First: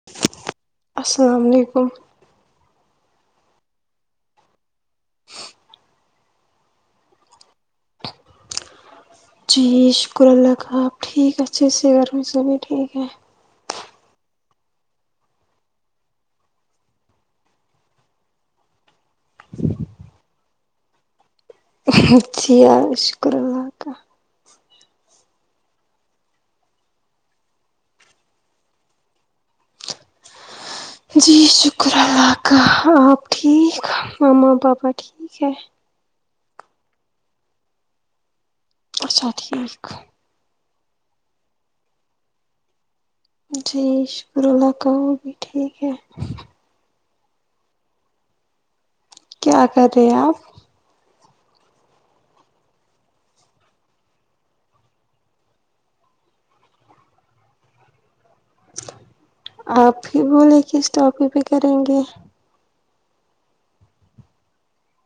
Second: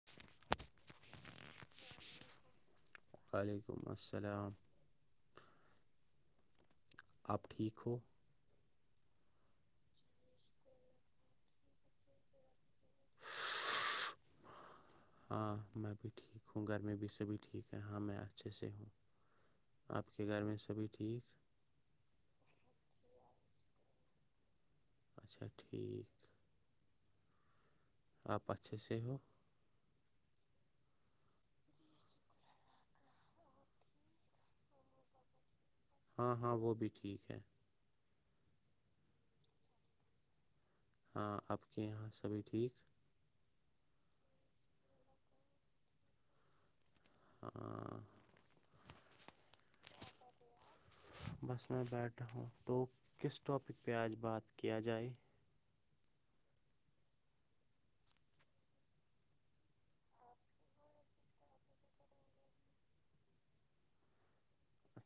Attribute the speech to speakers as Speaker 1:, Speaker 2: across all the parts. Speaker 1: [inaudible]
Speaker 2: السلام علیکم
Speaker 1: وعلیکم السلام آپ ٹھیک ہو
Speaker 2: جی شکر اللہ کا آپ ٹھیک اچھے سے گھر میں سب بھی ٹھیک ہے
Speaker 1: ہاں میں بھی ٹھیک ہوں گھر میں بھی سب ٹھیک ہے ہاں میں اچھے سے ہوں آپ کے گھر میں سبھی ٹھیک
Speaker 2: اچھیا شکر ال
Speaker 1: اچھا ٹھیک آپ اچھے سے ہو
Speaker 2: جی شکر اللہ کا آپ ٹھیک مما بابا ٹھیک ہے
Speaker 1: ہاں ہاں وہ بھی ٹھیک ہے
Speaker 2: اچھا ٹھیک ہے
Speaker 1: ہاں آپ کے یہاں سبھی ٹھیک
Speaker 2: جی شکر اللہ کا وہ بھی ٹھیک ہے
Speaker 1: آ
Speaker 2: کیا کر رہے ہیں آپ
Speaker 1: بس میں بیٹھا ہوں تو کس ٹاپک پہ آج بات کیا جائے
Speaker 2: آپ ہی بولے کس ٹاپیک پہ کریں گے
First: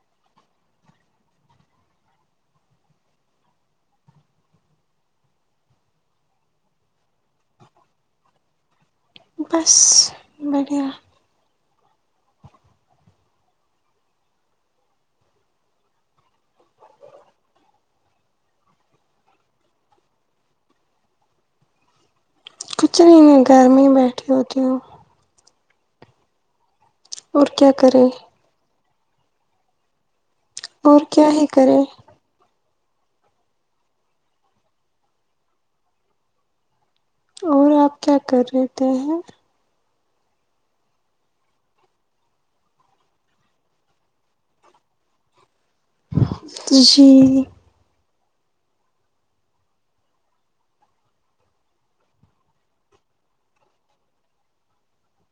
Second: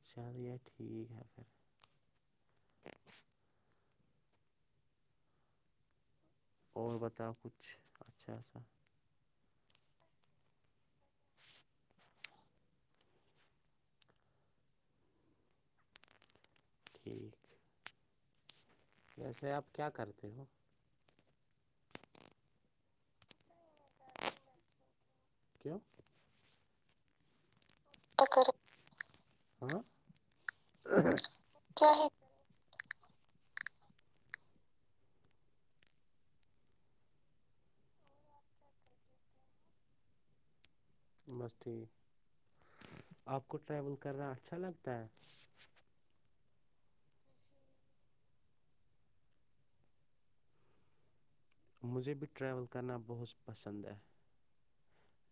Speaker 1: چلیے ٹھیک ہے پھر اور بتاؤ کچھ اچھا سا
Speaker 2: بس بڑھیا
Speaker 1: ٹھیک جیسے آپ کیا کرتے ہو
Speaker 2: کچھ نہیں میں گھر میں ہی بیٹھی ہوتی ہوں
Speaker 1: کیا
Speaker 2: اور کیا کریں
Speaker 1: کر ہاں
Speaker 2: اور کیا ہے کریں اور آپ کیا کر رہ تھ ہیں
Speaker 1: مست ٹھیک آپ کو ٹریول کرنا اچھا لگتا ہے
Speaker 2: جی
Speaker 1: مجھے بھی ٹریول کرنا بہت پسند ہے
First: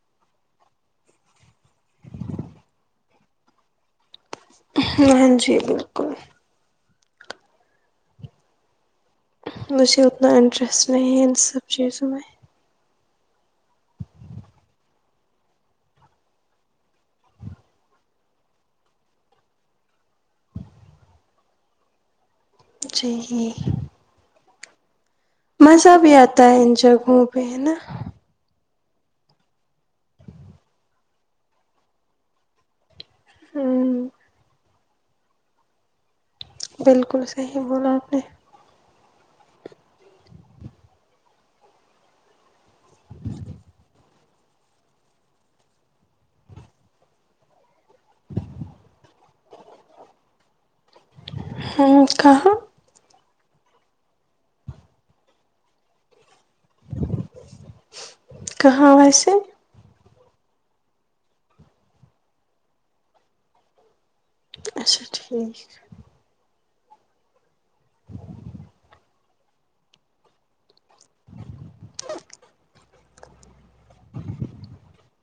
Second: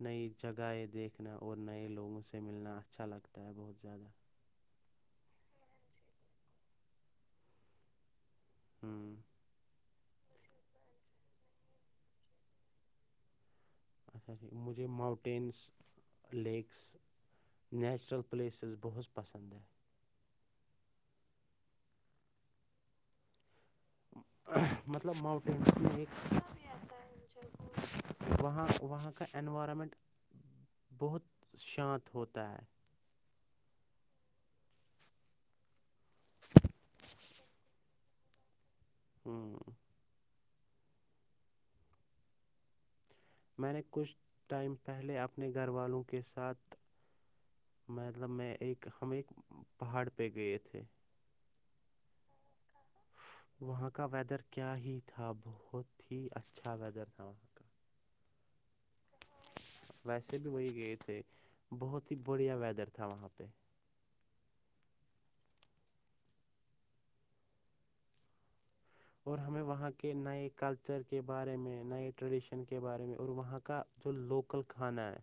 Speaker 1: نئی جگہیں دیکھنا اور نئے لوگوں سے ملنا اچھا لگتا ہے بہت زیادہ
Speaker 2: ہاں جی بالکل
Speaker 1: ہوں
Speaker 2: مجھے اتنا انٹرسٹ نہیں ہے ان سب چیزوں میں
Speaker 1: اچھا ا مجھے ماؤنٹینس لیکس نیچرل پلیسز بہت پسند ہیں
Speaker 2: جی
Speaker 1: مطلب موٹ
Speaker 2: مزہ بھی آتا ہے ان جگہوں پہ ہے نا
Speaker 1: وہاں وہاں کا انوائرمنٹ بہت شانت ہوتا ہے
Speaker 2: ہمم بالکل صحیح بولا نے
Speaker 1: ہمم میں نے کچھ ٹائم پہلے اپنے گھر والوں کے ساتھ مطلب میں ایک ہم ایک پہاڑ پہ گئے تھے
Speaker 2: ہاں کہاں
Speaker 1: وہاں کا ویدر کیا ہی تھا بہت ہی اچھا ویدر تھا کا
Speaker 2: کہاں ویسے
Speaker 1: ویسے بھی وہی گئے تھے بہت ہی بڑھیا ویدر تھا وہاں پہ
Speaker 2: اچھا ٹھیک
Speaker 1: اور ہمیں وہاں کے نئے کلچر کے بارے میں نئے ٹریڈیشن کے بارے میں اور وہاں کا جو لوکل کھانا ہے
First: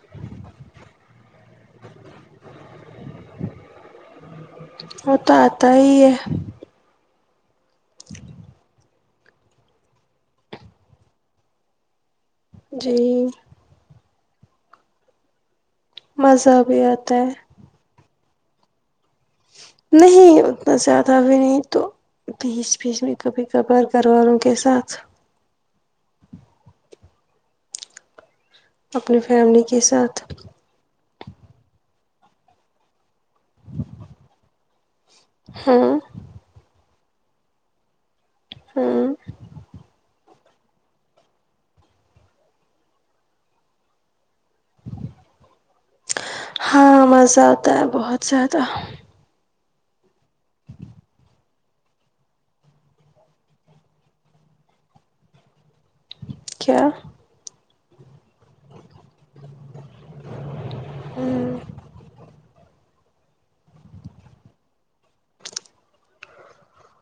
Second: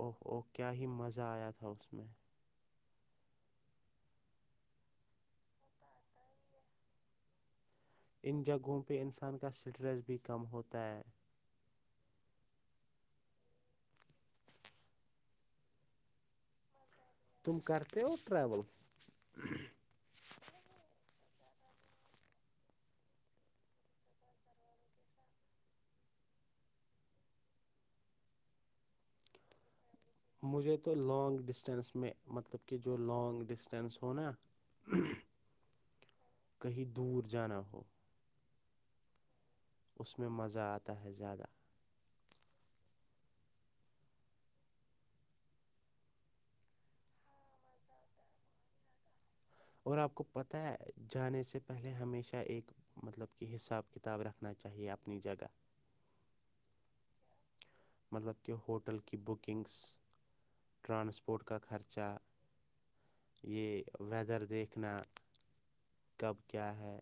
Speaker 1: او او کیا ہی مزہ آیا تھا اس میں
Speaker 2: وہ تو آتا ہی ہے
Speaker 1: ان جگہوں پہ انسان کا اسٹریس بھی کم ہوتا ہے
Speaker 2: جی مزہ بھی آتا ہے
Speaker 1: تم کرتے ہو ٹریول
Speaker 2: نہیں اتنا زیادہ ابھی نہیں تو پیس پیس میں کبھی کپار گھرواوں کے ساتھ اپنی فیملی کے ساتھ
Speaker 1: مجھے تو لانگ ڈسٹینس میں مطلب کہ جو لانگ ڈسٹینس ہوناا
Speaker 2: ہاں
Speaker 1: کہیں دور جانا ہو
Speaker 2: ہوں
Speaker 1: اس میں مزہ آتا ہے زیادہ
Speaker 2: ہاں مزہ آتا ہے بہت زیادہ
Speaker 1: اور آپ کو پتا ہے جانے سے پہلے ہمیشہ ایک مطلب کہ حساب کتاب رکھنا چاہیے اپنی جگہ
Speaker 2: کیا
Speaker 1: مطلب کہ ہوٹل کی بکنگس ٹرانسپورٹ
Speaker 2: ہ
Speaker 1: کا خرچہ یہ ویدر دیکھنا کب کیا ہے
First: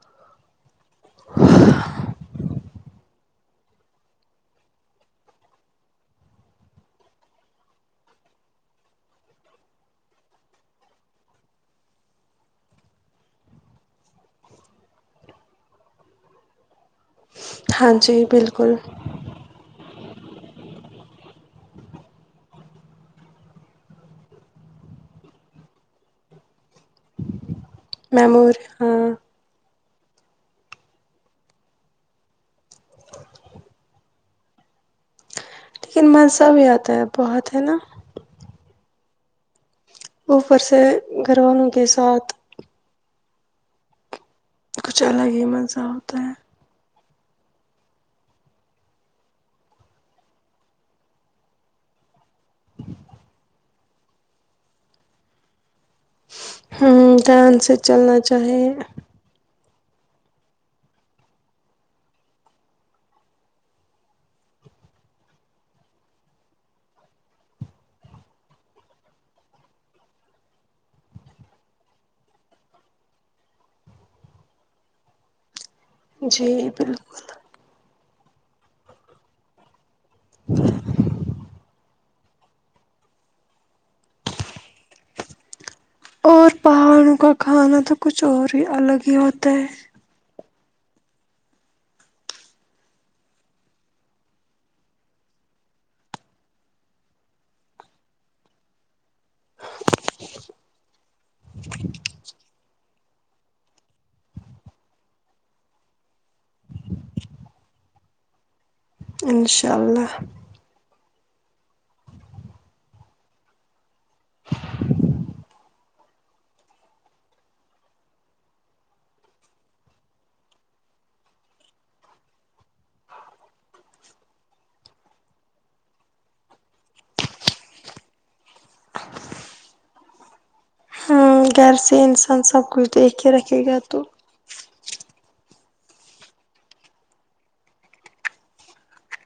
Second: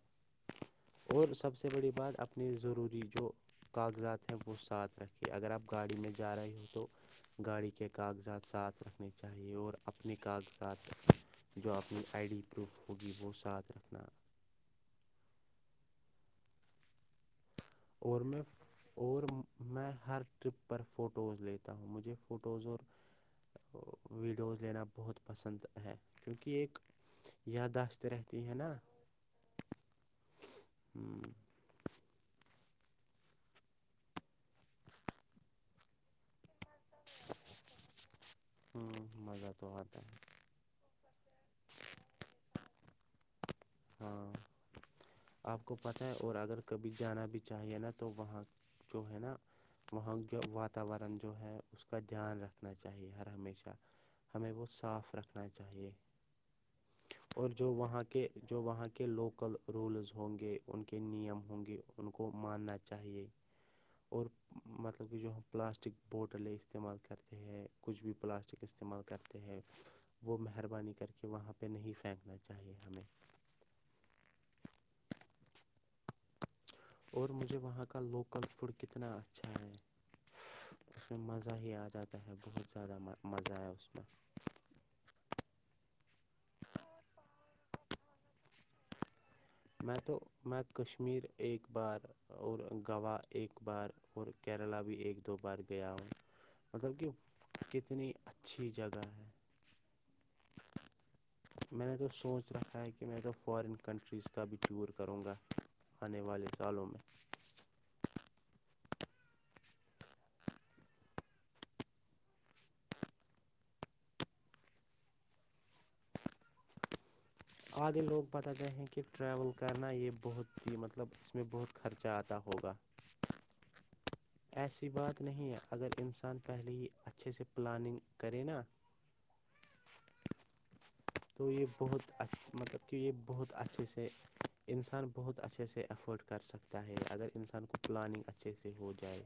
Speaker 1: اور سب سے بڑی بات اپنے ضروری جو کاغذات ہیں وہ ساتھ رکھی اگر آپ گاڑی میں جا رہی ہوں تو گاڑی کے کاغذات ساتھ رکھنے چاہیے اور اپنے کاغذات جو اپنی آئی ڈی پروف ہوگی وہ ساتھ رکھنا
Speaker 2: ہاں
Speaker 1: اور
Speaker 2: جی
Speaker 1: میں
Speaker 2: بالکل
Speaker 1: اور میں ہر ٹرپ پر فوٹوز لیتا ہوں مجھے فوٹوز اور ویڈیوز لینا بہت پسند ہے کیونکہ ایک یادداشت رہتی
Speaker 2: میمور
Speaker 1: ہے نہ
Speaker 2: ہاں لیکن مزہ بھی آتا ہے بہت ہے نا
Speaker 1: ہمم مزہ تو آتا ہے
Speaker 2: اوپر سے گھر والوں کے ساتھ
Speaker 1: ہاں
Speaker 2: کچھ الگ ہی
Speaker 1: آپ کو
Speaker 2: مزہ
Speaker 1: پتہ
Speaker 2: آتا ہے
Speaker 1: اور اگر کبھی جانا بھی چاہیے نا تو وہاں جو ہے نا وہاں کے واتاورن جو ہے اس کا دھیان رکھ رکھنا چاہیے ہر ہمیشہ ہمیں وہ صاف رکھنا چاہیے
Speaker 2: ہاں
Speaker 1: اور
Speaker 2: دھیان
Speaker 1: جو
Speaker 2: سے
Speaker 1: وہاں
Speaker 2: چلنا
Speaker 1: کے
Speaker 2: چاہے
Speaker 1: جو وہاں کے لوکل رولز ہوں گے ان کے نیم ہوں گے ان کو ماننا چاہیے اور مطلب کہ جو ہم پلاسٹک بوٹلیں استعمال کرتے ہیں کچھ بھی پلاسٹک استعمال کرتے ہیں وہ مہربانی کر کے وہاں پہ نہیں پھینکنا چاہیے ہمیں
Speaker 2: جی بالکل
Speaker 1: اور مجھے وہاں کا لوکل فوڈ کتنا اچھا ہے اس میں مزہ ہی آ جاتا ہے بہت زیادہ مزہ ہے اس میں
Speaker 2: اور پہاڑوں کا کھانا تو کچھ اور ہی الگ ہی ہوتا ہے
Speaker 1: میں تو میں کشمیر ایک بار اور گوا ایک بار اور کیرلا بھی ایک دو بار گیا ہوں مطلب کہ کتنی اچھی جگہ ہے میں نے تو سوچ رکھا ہے کہ میں تو فارن کنٹریز کبھی ٹور کروں گا آنے والے سالوں میں
Speaker 2: انشاء اللہ
Speaker 1: آدھے لوگ بتا گئے ہیں کہ ٹریول کرنا یہ بہت ہی مطلب اس میں بہت خرچہ آتا ہوگا ایسی بات نہیں ہے اگر انسان پہلے ہی اچھے سے پلاننگ کرے نا
Speaker 2: ہاں
Speaker 1: تو یہ
Speaker 2: گھر سے
Speaker 1: بہت ا
Speaker 2: انسان سب
Speaker 1: مطلب
Speaker 2: کچھ
Speaker 1: کہ یہ
Speaker 2: دیکھ کے
Speaker 1: بہت
Speaker 2: رکھے گا
Speaker 1: اچھے
Speaker 2: تو
Speaker 1: سے انسان بہت اچھے سے افورڈ کر سکتا ہے اگر انسان کو پلاننگ اچھے سے ہو جائے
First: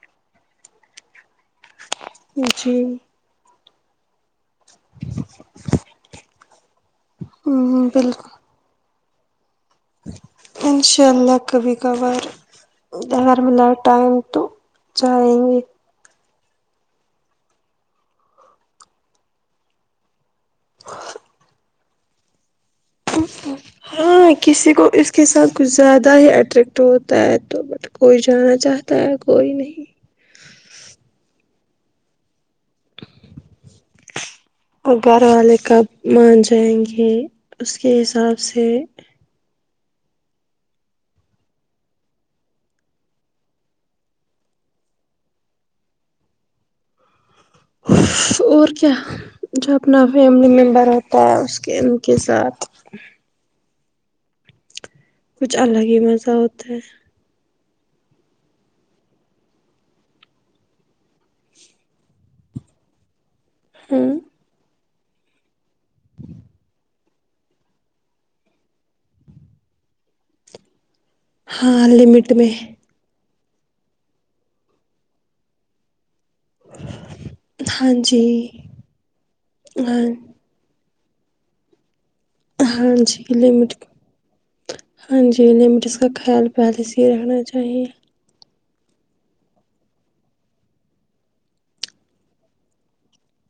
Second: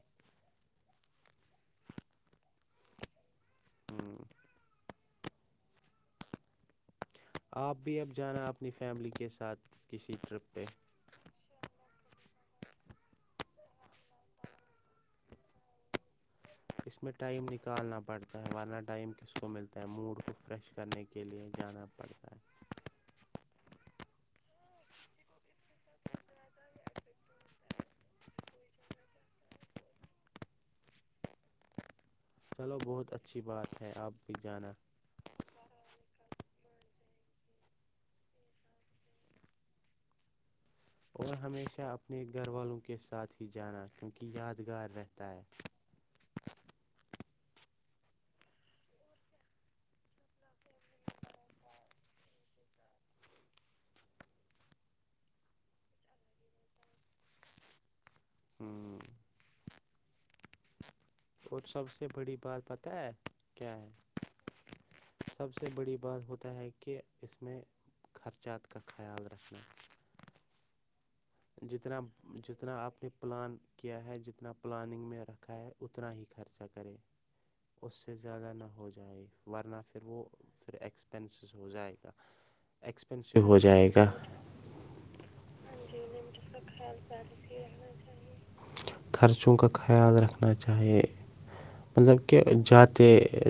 Speaker 2: جی
Speaker 1: ہوں
Speaker 2: ہوں
Speaker 1: آپ
Speaker 2: ہوں
Speaker 1: بھی
Speaker 2: بالکل
Speaker 1: اب جانا اپنی فیملی کے ساتھ کسی ٹرپ پہ
Speaker 2: انچ چلنا کبھی کبھار اگر ملا ٹائم تو جائیں گے
Speaker 1: اس میں ٹائم نکالنا پڑتا ہے ورنہ ٹائم کس کو ملتا ہے موڈ کو فریش کرنے کے لیے جانا پڑتا ہے
Speaker 2: ہاں کسی کو اس کے ساتھ کچھ زیادہ ہی اٹریکٹ ہوتا ہے تو بتا کوئی جانا چاہتا ہے کوئی نہیں
Speaker 1: چلو بہت اچھی بات ہے آپ بھی جانا
Speaker 2: اور گھر والے کب مان جائیں گے اس کے حساب سے
Speaker 1: اور ہمیشہ اپنے گھر والوں کے ساتھ ہی جانا کیونکہ یادگار رہتا ہے
Speaker 2: اور کیا جو اپنا فیملی ممبر ہوتا ہے اس کے ان کے ساتھ کچھ الگ ہی مزہ ہوتا ہے
Speaker 1: ہوں اور سب سے بڑی بات پتا ہے کیا ہے
Speaker 2: ہاں
Speaker 1: سب سے بڑی بات ہوتا ہے کہ اس میں خرچات کا خیال رکھنا
Speaker 2: ہاں
Speaker 1: جتنا
Speaker 2: لمٹ میں
Speaker 1: جتنا آپ نے پلان کیا ہے جتنا پلاننگ میں رکھا ہے اتنا ہی خرچا کرے
Speaker 2: ہاں
Speaker 1: اس سے
Speaker 2: جی
Speaker 1: زیادہ نہ ہو جائے ورنہ پھر
Speaker 2: ہاں
Speaker 1: وہ پھر ایکسپ پینس ہو جائے گا
Speaker 2: ہاں جی
Speaker 1: ایکسپینسو ہو
Speaker 2: لمٹ
Speaker 1: جائے گا
Speaker 2: ہاں جی لمٹ جس
Speaker 1: جی
Speaker 2: کا خیال
Speaker 1: لمٹس کا
Speaker 2: پہلے سے
Speaker 1: خیال
Speaker 2: ہی
Speaker 1: پہلے
Speaker 2: رکھنا
Speaker 1: سے ہی
Speaker 2: چاہیے
Speaker 1: رکھنا چاہیے خرچوں کا خیال رکھنا چاہیے مطلب کہ جاتے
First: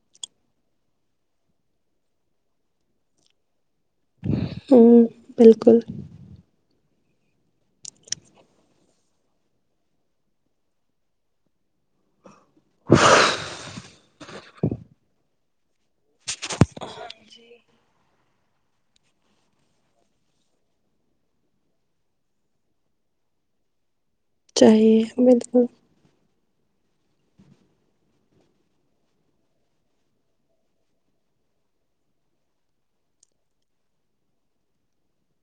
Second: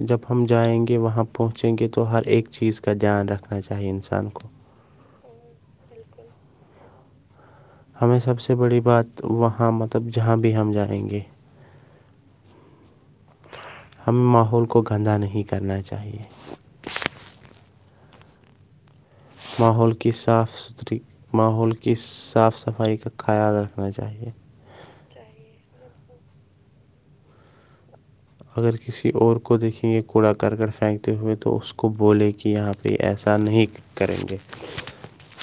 Speaker 1: جب ہم جائیں گے وہاں پہنچیں گے تو ہر ایک چیز کا دھیان رکھنا چاہے انسان کو
Speaker 2: ہم
Speaker 1: ہوں،
Speaker 2: بالکل
Speaker 1: بالکل ہمیں سب سے بڑی بات وہاں مطلب جہاں بھی ہم جائیں گے
Speaker 2: [inaudible]
Speaker 1: ہمیں ماحول کو گندہ نہیں کرنا چاہیے ماحول کی صاف ستھری ماحول کی صاف صفائی کا خیال رکھنا چاہیے
Speaker 2: چاہیے بالکل
Speaker 1: اگر کسی اور کو دیکھیں گے کوڑا کرکٹ پھینکتے ہوئے تو اس کو بولے کہ یہاں پہ ایسا نہیں کریں گے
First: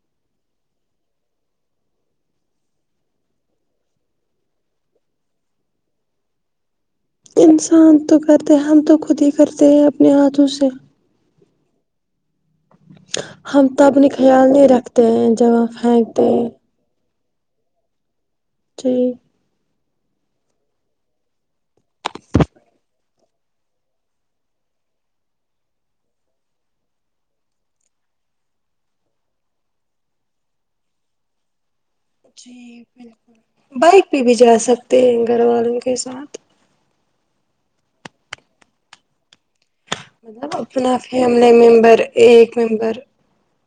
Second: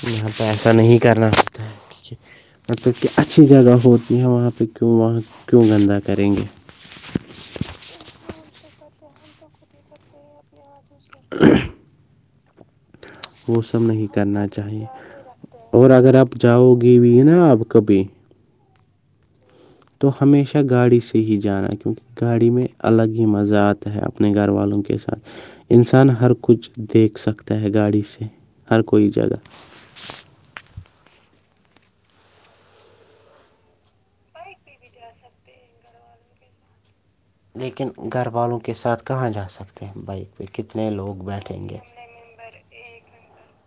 Speaker 1: یہاں پہ ایسا نہیں کرنا ہوتا مطلب کہ اچھی جگہ ہوتی ہیں وہاں پہ کیوں وہاں کیوں گندہ کریں گے
Speaker 2: انسان تو کرتے ہم تو خود ہی کرتے ہیں اپنے ہاتھوں سے
Speaker 1: وہ
Speaker 2: ہم
Speaker 1: سب
Speaker 2: تو
Speaker 1: نہیں
Speaker 2: اپنے
Speaker 1: کرنا
Speaker 2: خیال نہیں
Speaker 1: چاہیے
Speaker 2: رکھتے ہیں جب ہم
Speaker 1: اور اگر
Speaker 2: پھینکتے
Speaker 1: آپ
Speaker 2: ہیں
Speaker 1: جاؤ ئے ویہ [unintelligible] نا آپ کبھی
Speaker 2: جی
Speaker 1: تو ہمیشہ گاڑی سے ہی جانا کیونکہ گاڑی میں الگ ہی مزہ آتا ہے اپنے گھر والوں کے ساتھ انسان ہر کچھ دیکھ سکتا ہے گاڑی سے ہر کوئی جگہ
Speaker 2: جی بالکل بائک پہ بھی جا
Speaker 1: پہ بھی
Speaker 2: سکتے
Speaker 1: جا
Speaker 2: ہیں گھر والوں کے ساتھ
Speaker 1: لیکن گھر والوں کے ساتھ کہاں جا سکتے ہیں بائک پہ
Speaker 2: مطلب
Speaker 1: کتنے
Speaker 2: اپنا
Speaker 1: لوگ
Speaker 2: فیملی
Speaker 1: بیٹھیں گے
Speaker 2: ممبر
Speaker 1: ممبر
Speaker 2: ایک ممبر
Speaker 1: ممبر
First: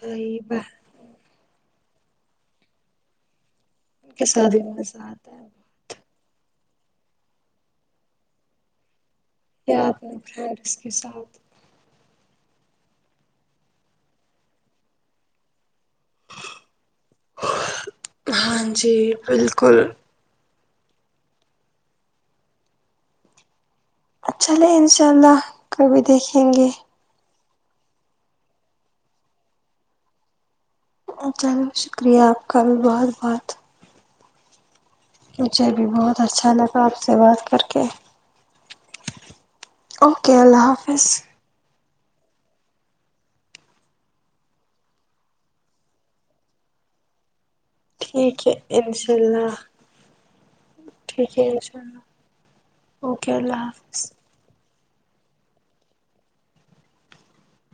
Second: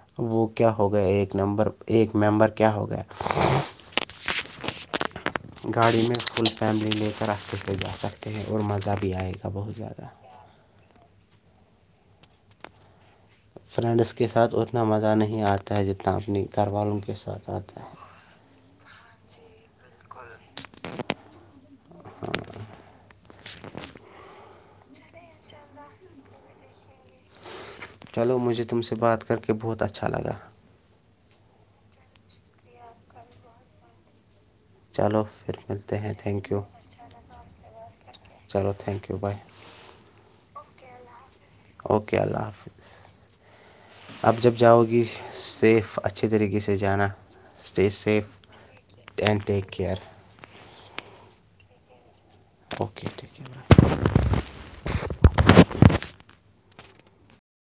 Speaker 2: بھائی
Speaker 1: وہ کیا
Speaker 2: بہن
Speaker 1: ہو گیا ایک نمبر ایک ممبر کیا ہو گیا
Speaker 2: کے سدیو میں مزہ اتا ہیں
Speaker 1: گاڑی میں فل فیملی لے کر اکیلا جا سکتے ہیں اور مزہ بھی آئےا
Speaker 2: کیہ پترہو [unintelligible] اپ اس کے ساتھ
Speaker 1: فرینڈس کے ساتھ اتنا مزہ نہیں آتا ہے جتنا اپنے گھر والوں کے ساتھ آتا ہے
Speaker 2: ہاں جی بالکل چلیں ان شاء اللہ
Speaker 1: انشاء
Speaker 2: کبھی
Speaker 1: ہم کو
Speaker 2: دیکھیں
Speaker 1: بھی
Speaker 2: گے
Speaker 1: دیکھیں گے چلو مجھے تم سے بات کر کے بہت اچھا لگا
Speaker 2: چلو شکریہ آپ کا بھی
Speaker 1: شکریہ
Speaker 2: بہت
Speaker 1: آپ کا بھی
Speaker 2: بہت
Speaker 1: بہت چلو پھر
Speaker 2: مجھے بھی
Speaker 1: ملتے ہیں
Speaker 2: بہت
Speaker 1: تھینک
Speaker 2: اچھا
Speaker 1: یو
Speaker 2: لگا آپ سے بات کر کے
Speaker 1: چلو تھینک یو بائے
Speaker 2: اوکے اللہ
Speaker 1: اوکے
Speaker 2: حافظ
Speaker 1: اللہ حافظ اوکے اللہ حافظ اب جب جاؤ گی سیف اچھے طریقے سے جانا اسٹے سیف
Speaker 2: ٹھیک ہے انشاء
Speaker 1: اینڈ
Speaker 2: اللہ
Speaker 1: ٹیک کیئر
Speaker 2: ٹھیک ہے انشاء اللہ اوکے
Speaker 1: ٹیک کیئر
Speaker 2: اللہ حافظ